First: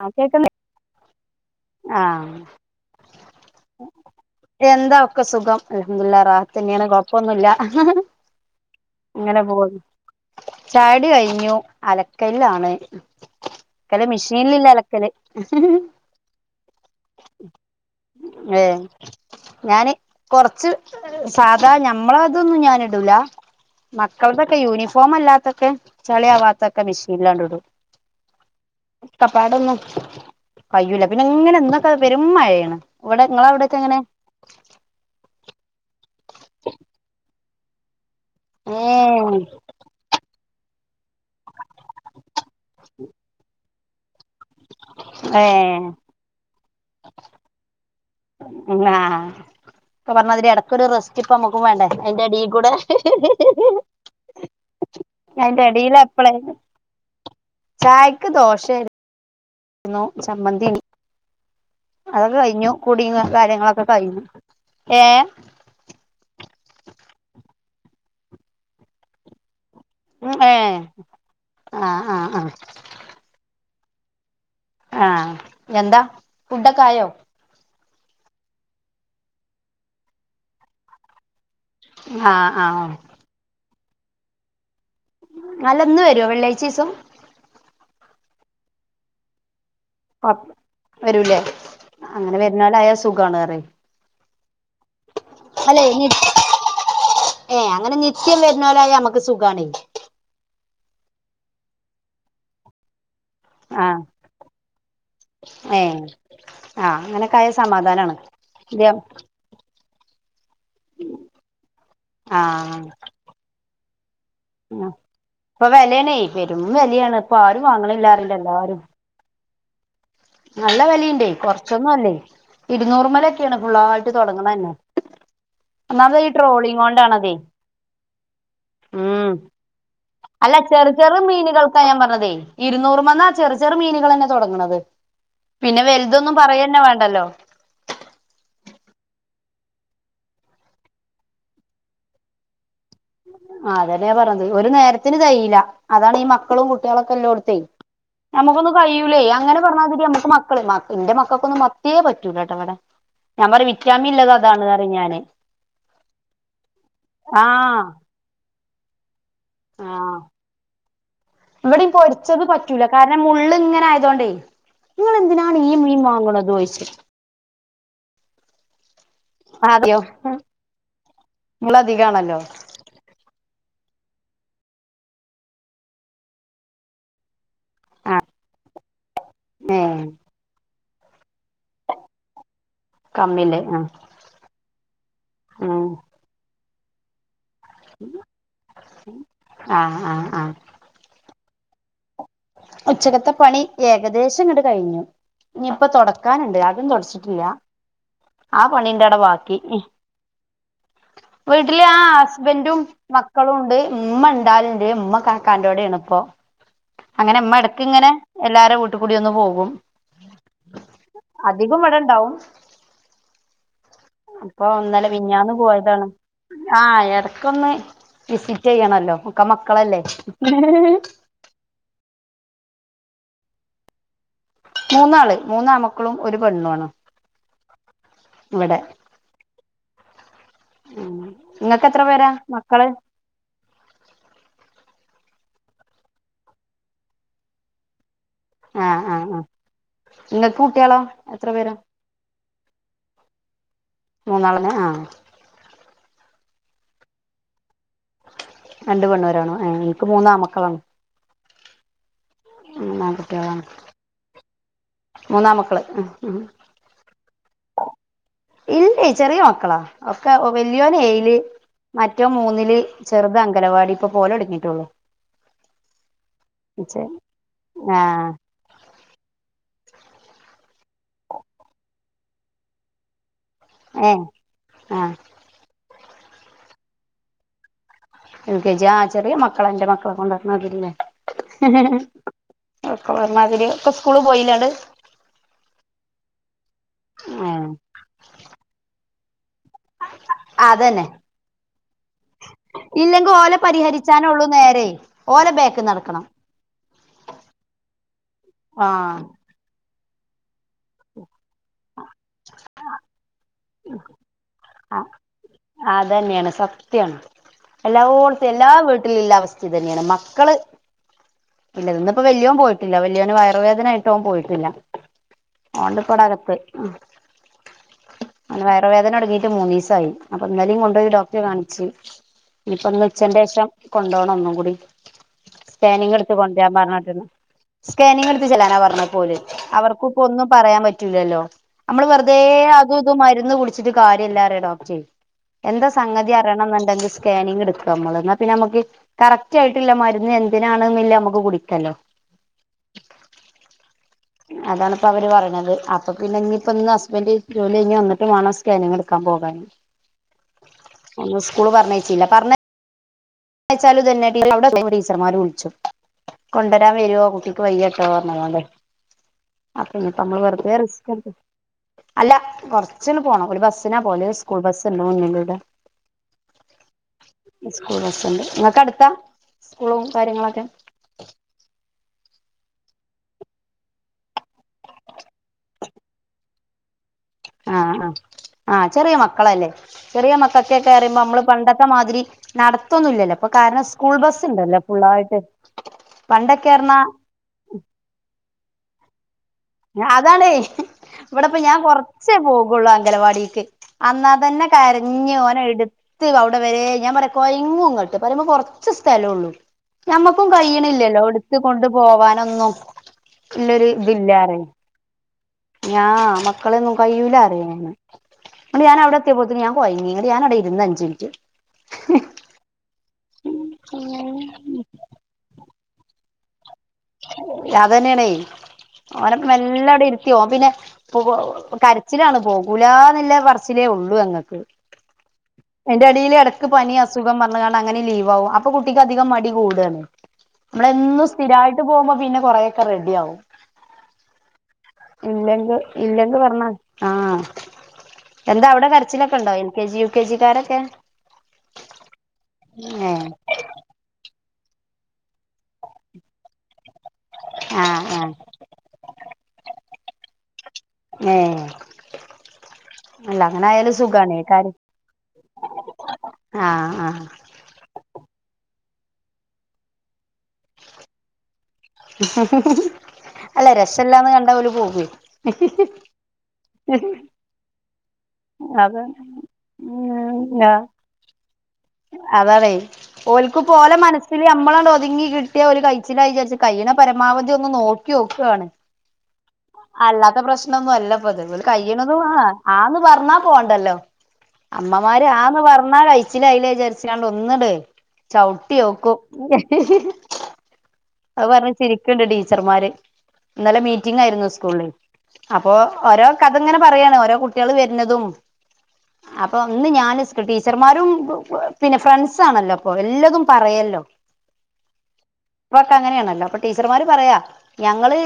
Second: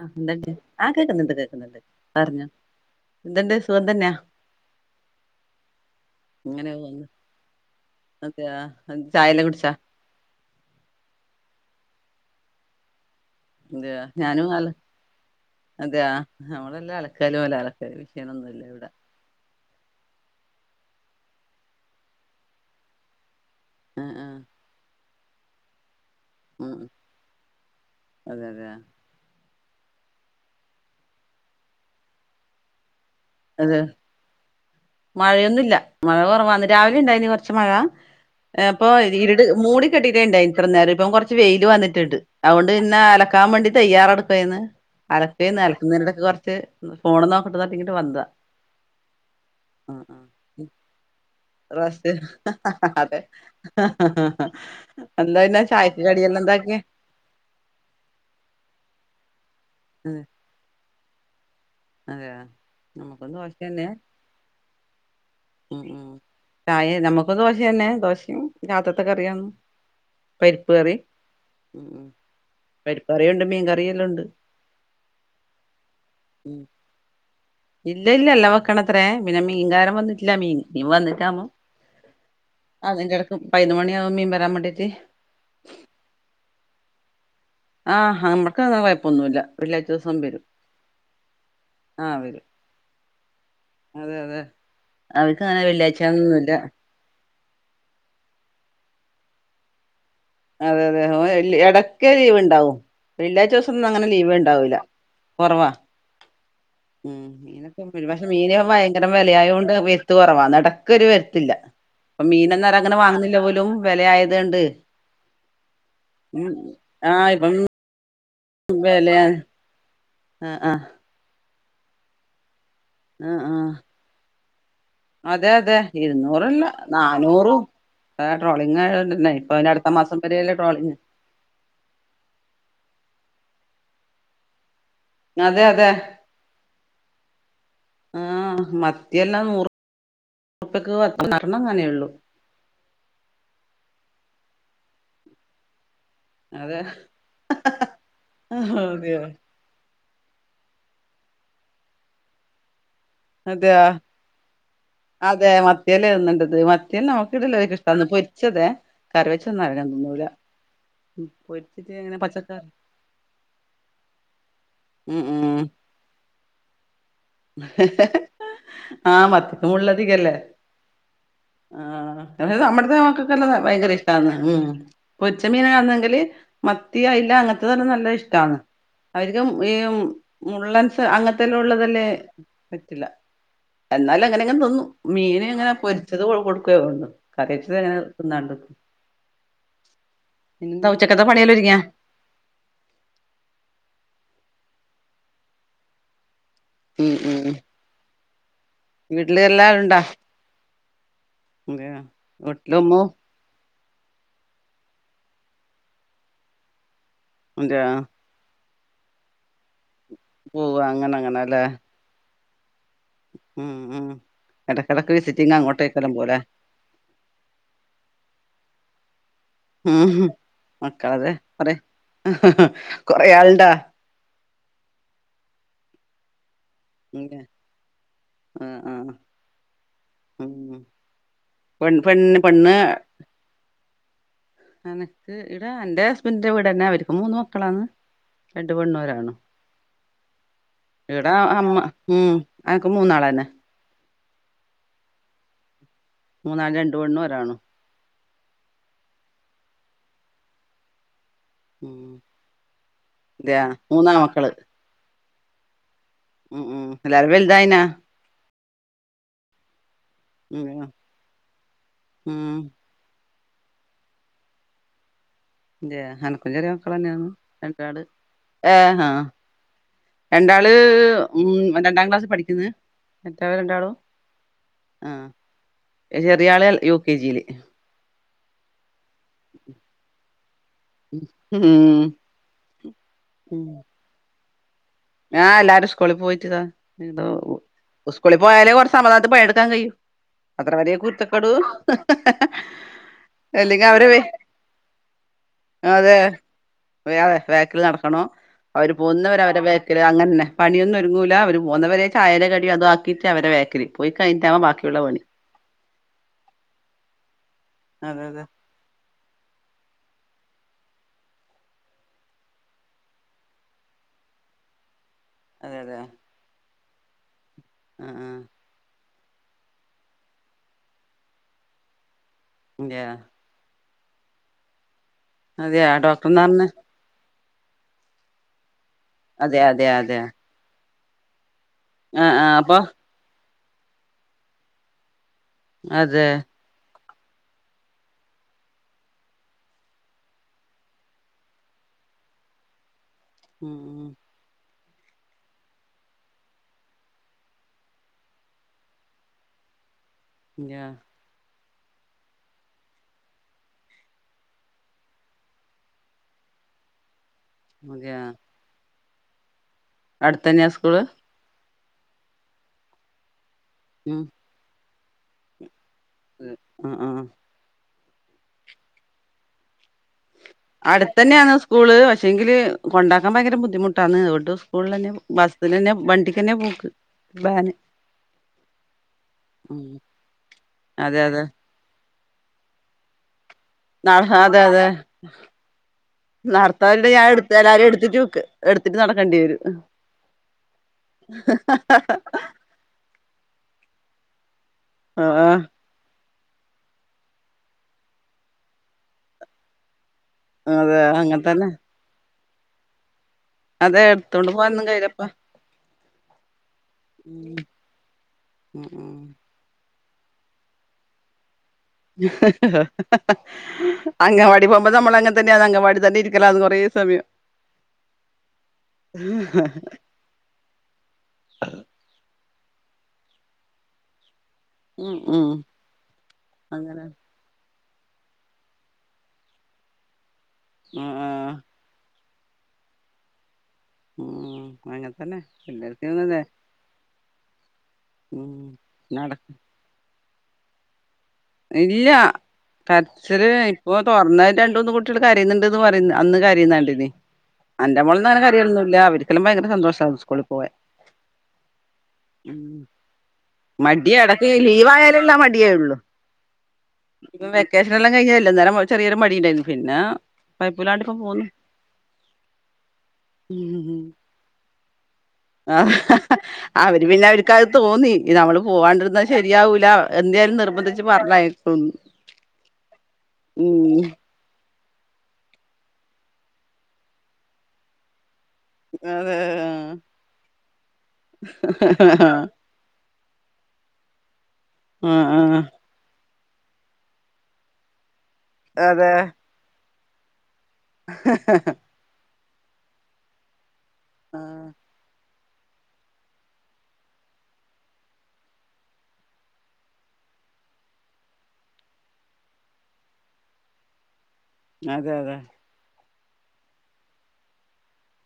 ആ ആഹ്! എണ്ട് കേൾക്കുന്നേ ആഹ് കേൾക്കുന്നുണ്ട് കേക്കുന്നുണ്ട് ആഹ് പറഞ്ഞു എന്തണ്ട് സുഖം തന്നെയാ എന്താ ഒക്കെ സുഖം അലഹദ ല റാത്ത് ഇങ്ങനെ തന്നെയാണ് പോകുന്നു കൊഴപ്പൊന്നുമില്ല അതെയ ചായല്ലാ കുടിച്ചാ ചായടി കഴിഞ്ഞു അലക്കല്ല ആണ് അതയാ ഞ ഞാനും അതെയ നമ്മളെല്ലാം ആല ക്കലും വല്ല ആലക്ക മീ ഷീണൊന്നുമല്ല ഇവിടെ ഞാാന് കൊറച്ച് സാധാ ഞമ്മള അതൊന്നും ഞൻ ഇടൂല ആ ആ മക്കളതൊക്കെ യൂണിഫോം അല്ലാത്തൊക്കെ ചളി ഉം ആവാാത്തൊക്കെ ഉം. മെഷീ ല്ലാണ്ട ഇടും അതെ അതെ കപ്പാടൊന്നും കഴൂല പിന്നെ അങ്ങനെ എന്തൊക്കെ വെരും മഴയാണ് ഇവിടെ നിങ്ങള അവിടെക്ക അതെ എങ്ങനെ മഴയൊന്നുല്ല മഴ കുറവാന്ന് രാവിലെ ഉണ്ടായിന് കൊറച്ച് മഴ ഇപ്പൊ ഇരുട് മൂടി കെട്ടിട്ടേ ഇണ്ടായിന് എത്ര നേരം ഇപ്പം കൊറച്ച് വെയിയില് വന്നിട്ടിണ്ട് അതൊണ്ട് പിന്നെ അലക്കാൻ വേണ്ടി തയ്യാറെടുക്കുവായിന്ന് ഏ അലക്കേ ഏ നിലക്കുന്നതിടൊക്കെ കുറച്ച് ഫോണ് നോക്കിട്ട എന്നട്ട ഇങ്ങിട്ട് വന്നതാണ് ആ ഇപ്പൊ പറഞ്ഞതില് ആ ഇടക്ക ഒരു റെസ്റ്റ് ഇപ്പ നമ്മുക്കും വേണ്ടേ റസ്റ്റ് അതിന്റെ അടി കൂടെ അതെ എന്താ പിന്നെ ൻന്റെറെടിയില ചായക്ക് എപ്പളേ കടിയെല്ലാം എന്താക്കിയെ ചായക്ക് ദോശല്ല ന്നോ ഉം സംബന്തി അതൊക്കെ അതെയോ കഴിഞ്ഞു കുട നമുക്കും ദോശ കാര്യങ്ങളൊക്കെ തന്നെ കഴിഞ്ഞു ഏ ചായേ നമുക്ക ദോശം തന്നെ ദോശയും കാത്തത്തൊക്കെ അറിയന്ന് ഉം ഏ പരിപ്പ് കറി ഉ ആ ആ ആ പരിപ്പ് കറിിയുണ്ട് മീൻകറിിയ എല്ലാം ഉണ്ട് ആഹ എന്താ ഉം ഫുഡൊക്കെ ആയോ ഇല്ല ഇല്ല അല്ല വെക്കണത്രേ പിന്നെ മീൻകാരം വന്നിട്ടില്ല മീൻ മീൻ വന്നിട്ടാോ ആ ആ അതിന്റെിടക്ക് പതിനതിന മണിയ ആക മീൻ വരാൻ വേണ്ടിട്ട് നല്ലൊന്നും വരുവോ വെള്ളാഴ്ചീസം ആഹ നമ്മുക്ക് അങ്ങന വായ്പൊന്നുമല്ല പ വരൂലേ ആഹ് അങ്ങനെ വരും വരുന്നാൽ അയാ സുഖമാണ് റെ അവക്ക് അങ്ങനെ വെള്ളിയാഴ്ചന്നൊ ഒന്നുംല്ല ഏ അങ്ങനെ നിത്യം വരുന്നല നമുക്ക് സുഖമാണ് അതെ അതെ ഇടക്ക ലീവ ഉണ്ടാവും വെള്ളിയാഴ്ച ആ ദിവസംന്നും അങ്ങനെ ലീവ് ഉണ്ടാവൂില്ല കൊറവാ ഏ ആ ഉ അങ്ങനൊക്കായ മീനൊക്കെ പക്ഷെ മീനക്കെ സമാധാനാണ് ഭയങ്കര വിലയായുകൊണ്ട് [unintelligible] ഒരു വരുത്തില്ല പ്പം മീനന്നരം ആഹ് അങ്ങനെ വാങ്ങുന്നില്ല പോലും വിലയായ അതണ്ട് ഇപ്പൊ വിലയണേ പെരും വിലയാണ് ഇപ്പൊ ആരും വാങ്ങണില്ലാ വെലയാ നല്ല വലയുണ്ടേ കൊറച്ചൊന്നുംല്ലേ ആഹ് ഇരുന്നൂലുമ്മേലൊക്കെയാണ് ആഹ് ഫുള്ളായിട്ട് തുടങ്ങണ തന്നെ അതെ അതെ ഇരുന്നൂറല്ല കൊണ്ടാണതേ നന്നൂറും ഉം മാസം വരെയല്ലേ അല്ല ചെറു ട്രോളിങ് ചെറു മീനുകൾക്കാ ഞാൻ പറഞ്ഞതേ ഇരുന്നൂറ് ർമന്നാ ചെറ ചെറു മീനുകൾന്നെ തുടങ്ങണുന്നത് അതെ പിന്നെ അതെ വലുതൊന്നും പറയന്നെ വേണ്ടല്ലോ പത്തിയെല്ലാം നൂറ് നറുപ്പക്ക് [unintelligible] ആ അതന്നാ പറഞ്ഞത് ഒരു നേരത്തിന് തയ്ല്ല അതാണ് ഈ മക്കളും അതെ കുട്ടികളുംക്കെ എല്ലോടത്തേ നമുക്കൊന്നു കഴയിൂലേ അതെയോ അങ്ങനെ പറഞ്ഞാൽതിരിക്ക് മക്കളെ എന്റെ മക്കൾക്കൊന്നും മത്തിയേ പറ്റൂല കേട്ടോ ഇവിടെ ഞാൻ പറ അതെയോ വിറ്റാമിൻ ഇല്ലതാണ് അതെ മത്തിയല്ലേ തിന്നണ്ടത് മത്തിയേൽ നമുക്ക് ഇടല്ല ആഹ് ഇഷ്ടന്ന് പൊരിച്ചതെ [unintelligible] തന്നൂല ഇവിടയും പൊരിച്ചത് പറ്റൂല കാരണം മുള്ളിങ്ങനെ ആയതോണ്ടേ ഉം നിങ്ങളെന്തിനാണ് ഈ മീൻ വാങ്ങണ ചോദിച്ച ആഹ മത്തിക്ക് അതെയോ മള്ളതികല്ലേ നിങ്ങള് ആ അധികാണല്ലോ നമ്മടത്തെ മക്കക്കൊക്കെല്ല ഭയങ്കര ഇഷ്ടം ഉ ഒച്ചമീന ആണെങ്കില് മത്തിയ അയില അങ്ങനത്തെ തന്നെ നല്ല ഇഷ്ടമാണ് അവരിക്കും ഈ ഏഹ് മുള്ളൻസ് അങ്ങനത്തെല്ലാം ഉള്ളത് പറ്റില്ല കമ്മില്ലേ ആഹ് എന്നാലും അങ്ങനെങ്ങനെ തിന്നും മീന ഇങ്ങനെ ഉം പൊരിച്ചത് കൊടുക്കും ആഹ് ആഹ് [unintelligible] ഉച്ചക്കത്തെ പണിയൽരിക്ക അാ ഉച്ചകത്തെ പണി ഏകദേശങ്ങിട് കഴിഞ്ഞു ഇനിയിപ്പ തുൊട കക്കാനുണ്ട് അതും ഉം തുടച്ചിട്ടില്ല ഉം ആ പണീന്റെട വീട്ടില് ബാക്കി എല്ലാരും ഉണ്ടാ വീട്ടില് ആ ഹസ്ബൻറും വീട്ടിലുമ്മു മക്കളും ഉണ്ട് ഉമ്മ ഉണ്ടാലിന്റെ ഉമ്മ കക്കാന്റെകൂടെയാണ് ഇപ്പോൊ അങ്ങനെ അമ്മ ഇടക്ക ഇങ്ങനെ എല്ലാരും വീട്ടി കൂടി ഒന്ന് പോകും പോവാ അങ്ങനെ അങ്ങനെല്ലേ അധികം മട ഇണ്ടാവും ഉം ഉം അപ്പൊ ഒന്നല്ല എടക്കെടക്ക് വിഞ്ഞന്ന് വിസിറ്റിംഗ് പോയതാണ് അങ്ങോട്ടേക്കെല്ലാം പോവല്ലേ ആഹ് ഇടക്കൊന്ന് വിസിറ്റ് ചെയ്യണല്ലോ ഒക്കെ ഉ മക്കളല്ലേ മക്കളതെ കുറെ കൊറെ ആളിണ്ടാ മൂന്നാള് മൂന്നാമക്കളും ഒരു പെണ്ണും ആണ് ആഹ ഇവിടെ ആ ഉം ഉം ഇങ്ങക്ക് പെൺ എത്ര പെൺ പേരാ പെണ്ണ് മക്കള് എനക്ക് ഇവിടാ എന്റെ ഹസ്ബൻഡ് ന്റെ വീടന്നെ അവര്ക്കും മൂന്ന് മക്കളാണ് രണ്ട് പെണ്ണൂ ആഹ് ആഹ് ഒരാണും ആഹ് ഇങ്ങക്ക് കുട്ടികളോ ഇവിടെ എത്ര പേരാ അമ്മ ഉം അനക്ക് മൂന്നാളെന്നെ മൂന്നാളന്നെ ആ മൂന്നാല് രണ്ടു പെണ്ണും ഒരാണും രണ്ട് പെണ്ണും ഒരാണും ഏ എനിക്ക് മൂന്നാമക്കളാണ് ഉം മൂന്നാൺകുട്ടികളാണ് [unintelligible] മൂന്നാമക്കള് മൂന്നാമക്കള് ഉം ഉം എല്ലാരും വലുതായിനാ ഇല്ലേ ചെറിയ മക്കളാ ഒക്കെ ഉം വല്യോൻ ഏയില് മറ്റോന് ഉം മൂന്നില് ചെറുത അങ്ക കലവാടി ഇപ്പോ പോവലൊട്ങ്ങീട്ടുള്ളു തെ എനക്കും ചെറിയ മക്കള് തന്നെയാണ് രണ്ടാള് ആഹ് ഏഹ് രണ്ടാള് ഉം രണ്ടാം ക്ലാസ്സി പഠിക്കുന്നു മറ്റവര് രണ്ടാളും ഏഹ് ആ ആഹ് ചെറിയ ആള് യു കെ ജില് യു കെ ജി യാ ആ ചെറിയ മക്കളാ ന്റെ മക്കളെ കൊണ്ട് മാതിരില്ലേ ഉം ഒക്കെ പറഞ്ഞ ഉം മാതിരി ഒക്കെ സ്കൂള് പോയില്ലാണ്ട് ആ എല്ലാരും സ്കൂളിൽ പോയിട്ട്താ ഏഹ് സ്കൂളി പോയാലേ കൊറച്ച് സമധാനം പണിയെടുക്കാൻ കഴിയൂ അത്ര വലിയ കുരുത്തക്കേട് ഇല്ലെങ്കിൽ ഓല അല്ലെങ്കിൽ അവര് പരിഹരിച്ചാനൊള്ളു നേരെേ ഓല ബാക്ക് അതെ നടക്കണം അതെ ബാക്കില് നടക്കണം അവര് ആഹ് പോകുന്നവരെ അവരുടെ ബാക്കില് അങ്ങനന്നെ പണിയൊന്നും ഒരുങ്ങൂല അവര് പോന്നവരെ ചായേടെ കടി അതാക്കിയിട്ട് അവരെ ബാക്കില് പോയി കഴിഞ്ഞിട്ടാവും ബാക്കിയുള്ള പണി അതന്നെയാണ് സത്യാണ് അതെ അതെ എല്ലവോടത്തും എല്ലാ വീട്ടി ലുള്ള അവസ്ഥ ഇതന്നെയാണ് മക്കള് ഇല്ല ഇന്നിപ്പോ വല്ല്യോൻ പോയിട്ടില്ല വല്യോൻ വയറുവേദന ആയിട്ട് ഓൻ പോയിട്ടില്ല അതെ അതെ ഓണ്ട്പ്പോടകത്ത് ആ ആ ഓൻ വയർ വേദനെടു ങ്ങീട്ട് മൂന്നീസായി അപ്പൊ ഇന്നലിം കൊണ്ടോയി ഡോക്ടറെ കാണിച്ച് ഇനിപ്പൊ ഇന്നൂച്ചേന്റേഷം കൊണ്ടോണം ഒന്നും കൂടി അതെയ അതെയ സ്കാനിങ് എടുത്ത് ഡോക്ടർന്ന് പറഞ്ഞ കൊണ്ടുരാൻ പറഞ്ഞിട്ടുണ്ട് സ്കാനിങ് എടുത്ത് ചെല്ലാനാ പറഞ്ഞെപ്പോല് അതെ അതെ അവർക്കും അതെ പ്പോ ഒന്നും പറയാൻ പറ്റൂല്ലല്ലോ നമ്മള് ആ വെറുതെ ആ അപ്പൊ അതും ഇതും മരുന്ന് കുടിച്ചിട്ട് കാര്യംല്ലാ എന്നറിയ ഡോക്ടറ് എന്താ അതെ സംഗതി അറിയണം എന്ന്ണ്ടെങ്കി സ്കാനിങ് എടുക്ക നമ്മള് എന്ന പിന്നെ നമുക്ക് കറക്റ്റ് ആയിട്ടില്ല മരുന്ന് എന്തിനാണ്ന്ന്ല്ല നമുക്ക് കുടിക്കല്ലോ ഉം ഉം അതാണ്പ്പൊ അവര് പറയ്ണത് അപ്പൊ പിന്നെ ഇനി ഇപ്പൊ ഇന്ന് ഹസ്ബൻന്റ് ജോലി കഴിഞ്ഞ് വന്നിട്ട് വേണം സ്കാനിങ് എടുക്കാൻ പോകാന് ഞാ ഒന്ന് സ്കൂള് പറഞ്ഞയച്ചില്ല പറഞ്ഞ യച്ചാലും ഇതന്നെ ടീച്ചർമാര് വിളിച്ചും കൊണ്ടരാൻ വരോ കു ട്ടിക്ക് വയ്യാട്ടോ അതെയ പറഞ്ഞ്കൊണ്ട് അ ഇനീപ്പോ നമ്മള് അടുത്തന്നെയാ വെറുതെ സ്കൂള് റിസ്‌ക് എടുത്ത് അല്ല കൊറച്ചങ്ങട് പോണം ഒരു ബസ് ബസിനാ പോവല് സ്കൂൾ ബസ് ഉണ്ട് മുന്നിലൂടെ മ് ആഹ് ആഹ് സ്കൂൾ ബസുണ്ട് നിങ്ങക്ക് അടുത്താ സ്കൂളും കാര്യങ്ങളൊക്കെ അടുത്തന്നെയാണ് സ്കൂള് പഷെ ങ്കില് കൊണ്ടാക്കാൻ ഭയങ്കര ബുദ്ധിമുട്ടാണ് അതോണ്ട് സ്കൂളിൽ തന്നെ ബസില് തന്നെ വണ്ടിക്ക് തന്നെയാ പോക്ക് വാന് ആഹ് ആഹ് ആഹ് ചെറിയ മക്കളല്ലേ ഉം ചെറിയ മക്കക്കൊക്കെറിമ്പോ അതെ നമ്മള് അതെ പണ്ടത്തെ മാതിരി നടത്തൊന്നുംല്ലല്ലോ പ്പോ അപ്പൊ കാരണം സ്കൂൾ ബസ്സ് ഇണ്ടല്ലോ ഫുള്ളായിട്ട് പണ്ടൊക്കെ പറഞ്ഞാ നടത്ത ഞാൻ എടുത്ത് എല്ലാരും എടുത്തിട്ട് എടുത്തിട്ട് നടക്കേണ്ടി വരും അതാണ് ഇവിടിപ്പോ ഞാൻ കൊറച്ചേ പോകുള്ളൂ അംഗനവാടിക്ക് അന്നാതന്നെ കരഞ്ഞ് ആഹ് ഓനെ എടു ത്ത് അവിടെ വരെ ഞാൻ പറയും കൊയങ്ങു അങ്ങോട്ട് പറയുമ്പോ കുറച്ച് സ്ഥലം ഉള്ളൂ ഞമ്മക്കും അതെ കഴിയണില്ലല്ലോ അങ്ങനെ എടുത്തു തന്നെ കൊണ്ട് പോവാനൊന്നും ഉള്ളൊരു അതെ ഇതില്ലാ എടുത്തോണ്ട് റയും പോവാനൊന്നും കയ്യിലപ്പ ഞാ മക്കളെൊന്നും കഴിയൂല അറിയന്ന് എന്നിട്ട് ഞാൻ അവിടെ എത്തിയപ്പോളേക്കും ഞാൻ കൊയഞ്ഞു ഞാന് അവിടെ ഇരുന്ന് അഞ്ച് മിനിറ്റ് അംഗനവാടി പോകുമ്പോ നമ്മൾ അങ്ങ തന്നെയ അംഗനവാടി തന്നെരിക്കലാന്ന് പറയും അതന്നെയണെ ഓന മെല്ലെ അവിടെ ഇരുത്തി പോവും പിന്നെ കരച്ചിലാണ് പോകും കൂല ന്നുല്ല പറച്ചിലേ ഉള്ളു അങ്ങൾക്ക് ഉം ഉം അയിന്റെ എടേൽ ഇടക്ക് പനി അങ്ങനെ അസുഖം പറഞ്ഞ്കൊണ്ട് അങ്ങനെ ലീവ് ആകും അപ്പൊ കുട്ടിക്ക് അധികം മടി കൂടാണ് നമ്മളെന്നും ആഹ് സ്ഥിരായിട്ട് പോകുമ്പോ പിന്നെ കൊറെ ഒക്കെ റെഡി ആവും ഉം അങ്ങനെ തന്നെ ഇല്ലെങ്ക എല്ലാർക്കും ഇല്ലെങ്കിൽ പറഞ്ഞാ ആഹ ഉം എന്താ അവിടെ നട കരച്ചിലൊക്കെ ഉണ്ടോ N K G U K ജിക്കാരൊക്കെ ഇല്ല ഏഹ് കരച്ചില് ഇപ്പൊ തുറന്ന രണ്ട മൂന്ന് കുട്ടികൾ കരയുന്നുണ്ട്ന്ന് പറയ അന്ന് കരയുന്നകണ്ടിനി എന്റെ ആഹ് മോളൊന്നും ആഹ് അങ്ങനെ കരയൊന്നുല്ലാ അവർ ക്കെല്ലാം ഭയങ്കരന്തോഷം ആന്ന് സ്കൂൾ ഏഹ് ഉ അല്ല അങ്ങനെ ആയാലും മടിയ സുഖാണേ ഇടക്ക് കാര്യം ലീവായാലുള്ള മടിയേള്ളൂ ആഹ് ആഹ് ഇപ്പൊ വെക്കേഷനെല്ലാം കഴിഞ്ഞല്ലന്നേരം ചെറിയരു മടിണ്ടായിരുന്നു പിന്നെ കൊയപ്പില്ലാണ്ട് ഇപ്പ പോന്നു അല്ല രസ എല്ലാന്ന് കണ്ട ഓല് പോവേ ആ അവര് പിന്നെ അവർക്ക് അത് തോന്നി ഈ നമ്മള് അത് പോവാണ്ടിരുന്ന ശരിയാവൂല എന്തിയാലും നിർബന്ധിച്ച് പറഞ്ഞയക്ക് അതാണെ ഓൽക്ക് പോലെ ഉം മനസ്സില് അമ്മളണ്ട മുതുങ്ങി കിട്ടിയ ഒരു കൈച്ചിലായി വിചാരിച്ച കൈയ്യണ പരമാവധി ഒന്ന് നോക്കിയോക്കാണ് അതെ അല്ലാത്ത പ്രശ്നൊന്നും അല്ലപ്പ ഇത് കഴ്യണതും ആ ആന്ന് പറഞ്ഞാ പോണ്ടല്ലോ അമ്മമാര് ആഹ് ആന്ന് ആഹ് പറഞ്ഞാല് കഴച്ചില അയിലേ [unintelligible] ഒന്നിട അതെ ചവിട്ടിയോക്കും അത് പറഞ്ഞ് ചിരിക്കണ്ട് ടീച്ചർമാര് ഇന്നല മീറ്റിംഗ് ആയിരുന്നു ആഹ് സ്കൂളിൽ. അപ്പൊ ഓരോ കഥ ഇങ്ങനെ പറയയാണ് ഓരോ കുട്ടികൾ വരുന്നതും അപ്പൊ ഒന്ന് ഞാൻ ടീച്ചർമാരും പിന്നെ ഫ്രണ്ട്സ ആണല്ലോ അപ്പൊ എല്ലതും പറയല്ലോ അതെ അതെ ഇപ്പങ്ങനാണല്ലോ അപ്പൊ ടീച്ചർമാര് പറയാ ഞങ്ങള്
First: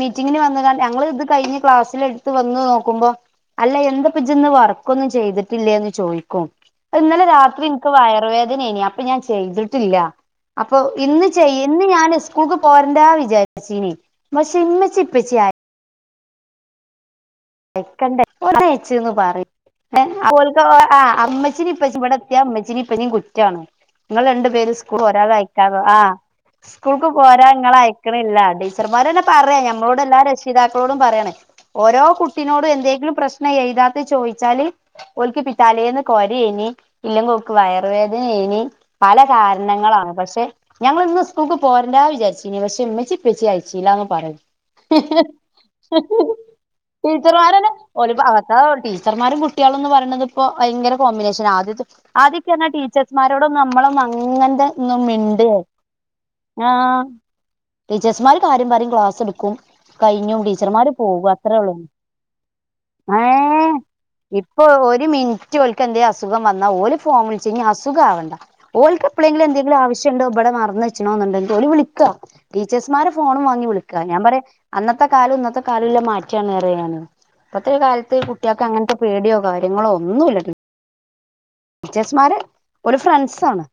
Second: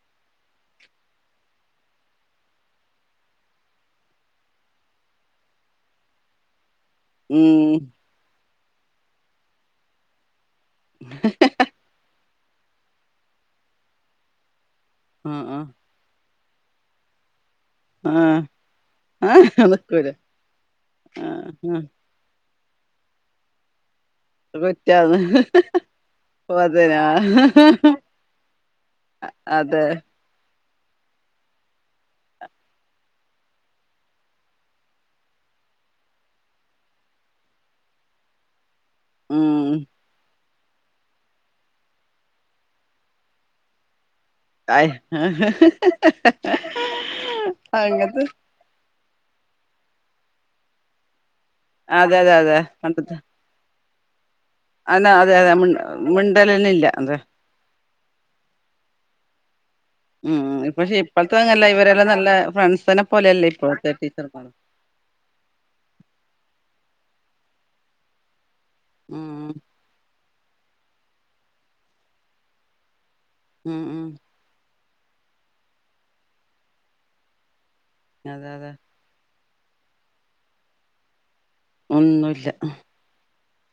മീറ്റിങ്ങിന് വന്ന് ഞങ്ങൾ ഇത് കഴിഞ് ക്ലാസിൽ ത്ത് വന്ന നോക്കുമ്പോ അല്ല എന്താപ്പിച്ചന്ന് വർക്കൊന്നും ചെയ്തിട്ടില്ലേന്ന് ചോദിക്കും ഇന്നലെ രാത്രി ഉം വേദന അപ്പൊ ഞാൻ ചെയ്തിട്ടില്ല അപ്പൊ ഇന്ന് ചെയ ഇന്ന് ഞൻ സ്ക്കൂൾക്ക് പോരണ്ടാ വിചാരിച്ചീന് പക്ഷെ ഇമ്മച്ചി ആ ഇപ്പച്ചി ആരെ ആ തെക്കണ്ട ആഹ് [unintelligible] പറ ആഹ് നിക്കൂല [unintelligible] ആഹ് ആഹ് അമ്മച്ചിനിപ്പച്ചി ഇവിടെത്തിയ ഇമ്മച്ചിനിപ്പേനേം കുറ്റാണ് നിങ്ങൾ രണ്ടു പേര് സ്കൂ കുറ്റാന്ന് ഒരാൾെ അയക്കാാവോ ആ പോതിനാ സ്കൂൾക്ക് പോരാ നിങ്ങ അയക്കണില്ല ടീച്ചർമാരന്നെ പറയാ അതെ ഞമ്മോളോട് എല്ലാം രഷീദാക്ക ക്കളോടും പറയാണ് ഓരോ കുട്ട നോട് എന്തെങ്കിലും പ്രശ്നം എഴുതാത്തെ ചോയിച്ചാല് ഓൽക്കിപ്പറ്റാലേന്ന് കോര ഈനി ഇല്ലെങ്ക വയർവേദന ഇനി പല ഉം കാരണങ്ങളാണ് പക്ഷെ ഞങ്ങളിന്ന് സ്കൂൾക്ക് പോരണ്ടാ വിചാരിച്ചു ഇനി പക്ഷെ ഇമ്മച്ചി ഇപ്പച്ചി അയച്ചി ഇല്ലാന്ന് പറയി ആായ [unintelligible] ടീച്ചർമാരന്നെ [unintelligible] ടീച്ചർമാരും കുട്ടികളന്ന് പറയണത് ഇപ്പോ ഭയങ്കര കോമ്പിനേഷൻ ആ അതെ അതെ ആദ്യക്കെ അതെ [unintelligible] പണ്ടത്തെ ടീച്ചേഴ്സ്മാരോടൊന്നും നമ്മള ഇങ്ങന്ത ഒന്നും അതെ അതെ മിണ്ടേ അതെ മി മിണ്ടലന്നെ ഇല്ല ആഹ അതെ - ടീച്ചേഴ്സ്മാര് കാര്യപറിംക്ലാസ് എടുക്കും ഉം കഴിഞ്ഞും ടീച്ചർമാര് പക്ഷെ പോകും ഇപ്പോഴത്തെ അത്രേ അങ്ങല്ല ഒള്ളു ഇവരെല്ലാം നല്ല ഫ്രണ്ട്സിനെ ഹോ പോലെയല്ലേ ഇപ്പോഴത്തെ ടീച്ചർമാർ ഇപ്പൊ ഒരു മിനിറ്റ് ഓല്ക്ക് എന്ത അസുഖം വന്നാൽ ഓല് ഫോൺ വിളിച്ച്ഞ്ഞ്അസുഖ ആവണ്ട ഓൽക്ക് എപ്പള്ളെങ്കിൽ ഉം എന്തെങ്കിലും ആവശ്യുണ്ടോ? ഇവിടെ മറന്ന് വെച്ചിണോന്നുണ്ടെങ്കി ഓല് വിളിക്കുക ടീച്ചേഴ്സ്മാരെ ഫോണും വാങ്ങി ഉം വിളിക്കുക ഉം ഞാൻ പറയാ അന്നത്തെ കാലം ഇന്നത്തെ കാലം ഇല്ല മാറ്റിയാണ് പറയാ ഞാനേ. ഇപ്പ കാലത്ത് അതെ കുട്ടിൾക്ക് അതെ അങ്ങനത്തെ പേടിയോ കാര് കാര്യങ്ങളോ ഒന്നുംല്ലാ ടീച്ചേഴസ്മാര് ഒന്നുല്ല ഓല് ഫ്രണ്ട്സ് ആണ്.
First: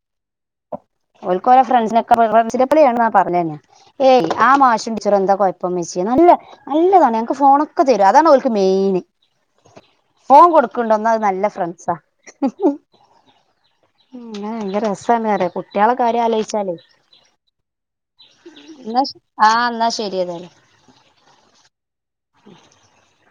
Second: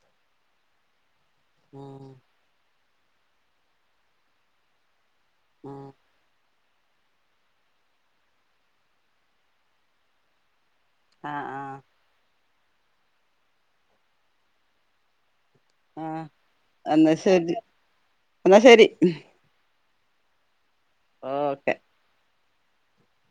ഓല്ക്ക് ഓലെ ഉം ഫ്രണ്ട്സിനൊക്കെ ഫ്രൻസിനെ പോലെയാണ് പറയഞ്ഞ ഏേ ആ മാഷിനെ ച്ചർഎന്താ കൊയപ്പം ഉം ഇമച്ചി നല്ല നല്ലതാണ് ഞങ്ങക്ക് ഫോണൊക്കെ തരും അതാണ് ഓൽക്ക് മെയിന് ഫോൺ കൊടുക്ക കൊണ്ടുന്നാ അത് നല്ല ആഹ് ആഹ് ഫ്രണ്ട്സാ ഭയങ്കര രസാണ് എന്നറിയോ കുട്ട്യാളെകാര്യം ആഹ് ആലോയിച്ചാലേ എന്നാ ശരി എന്നാ ആഹ് എന്നാ ശെ [unintelligible] ഓക്കെ [unintelligible]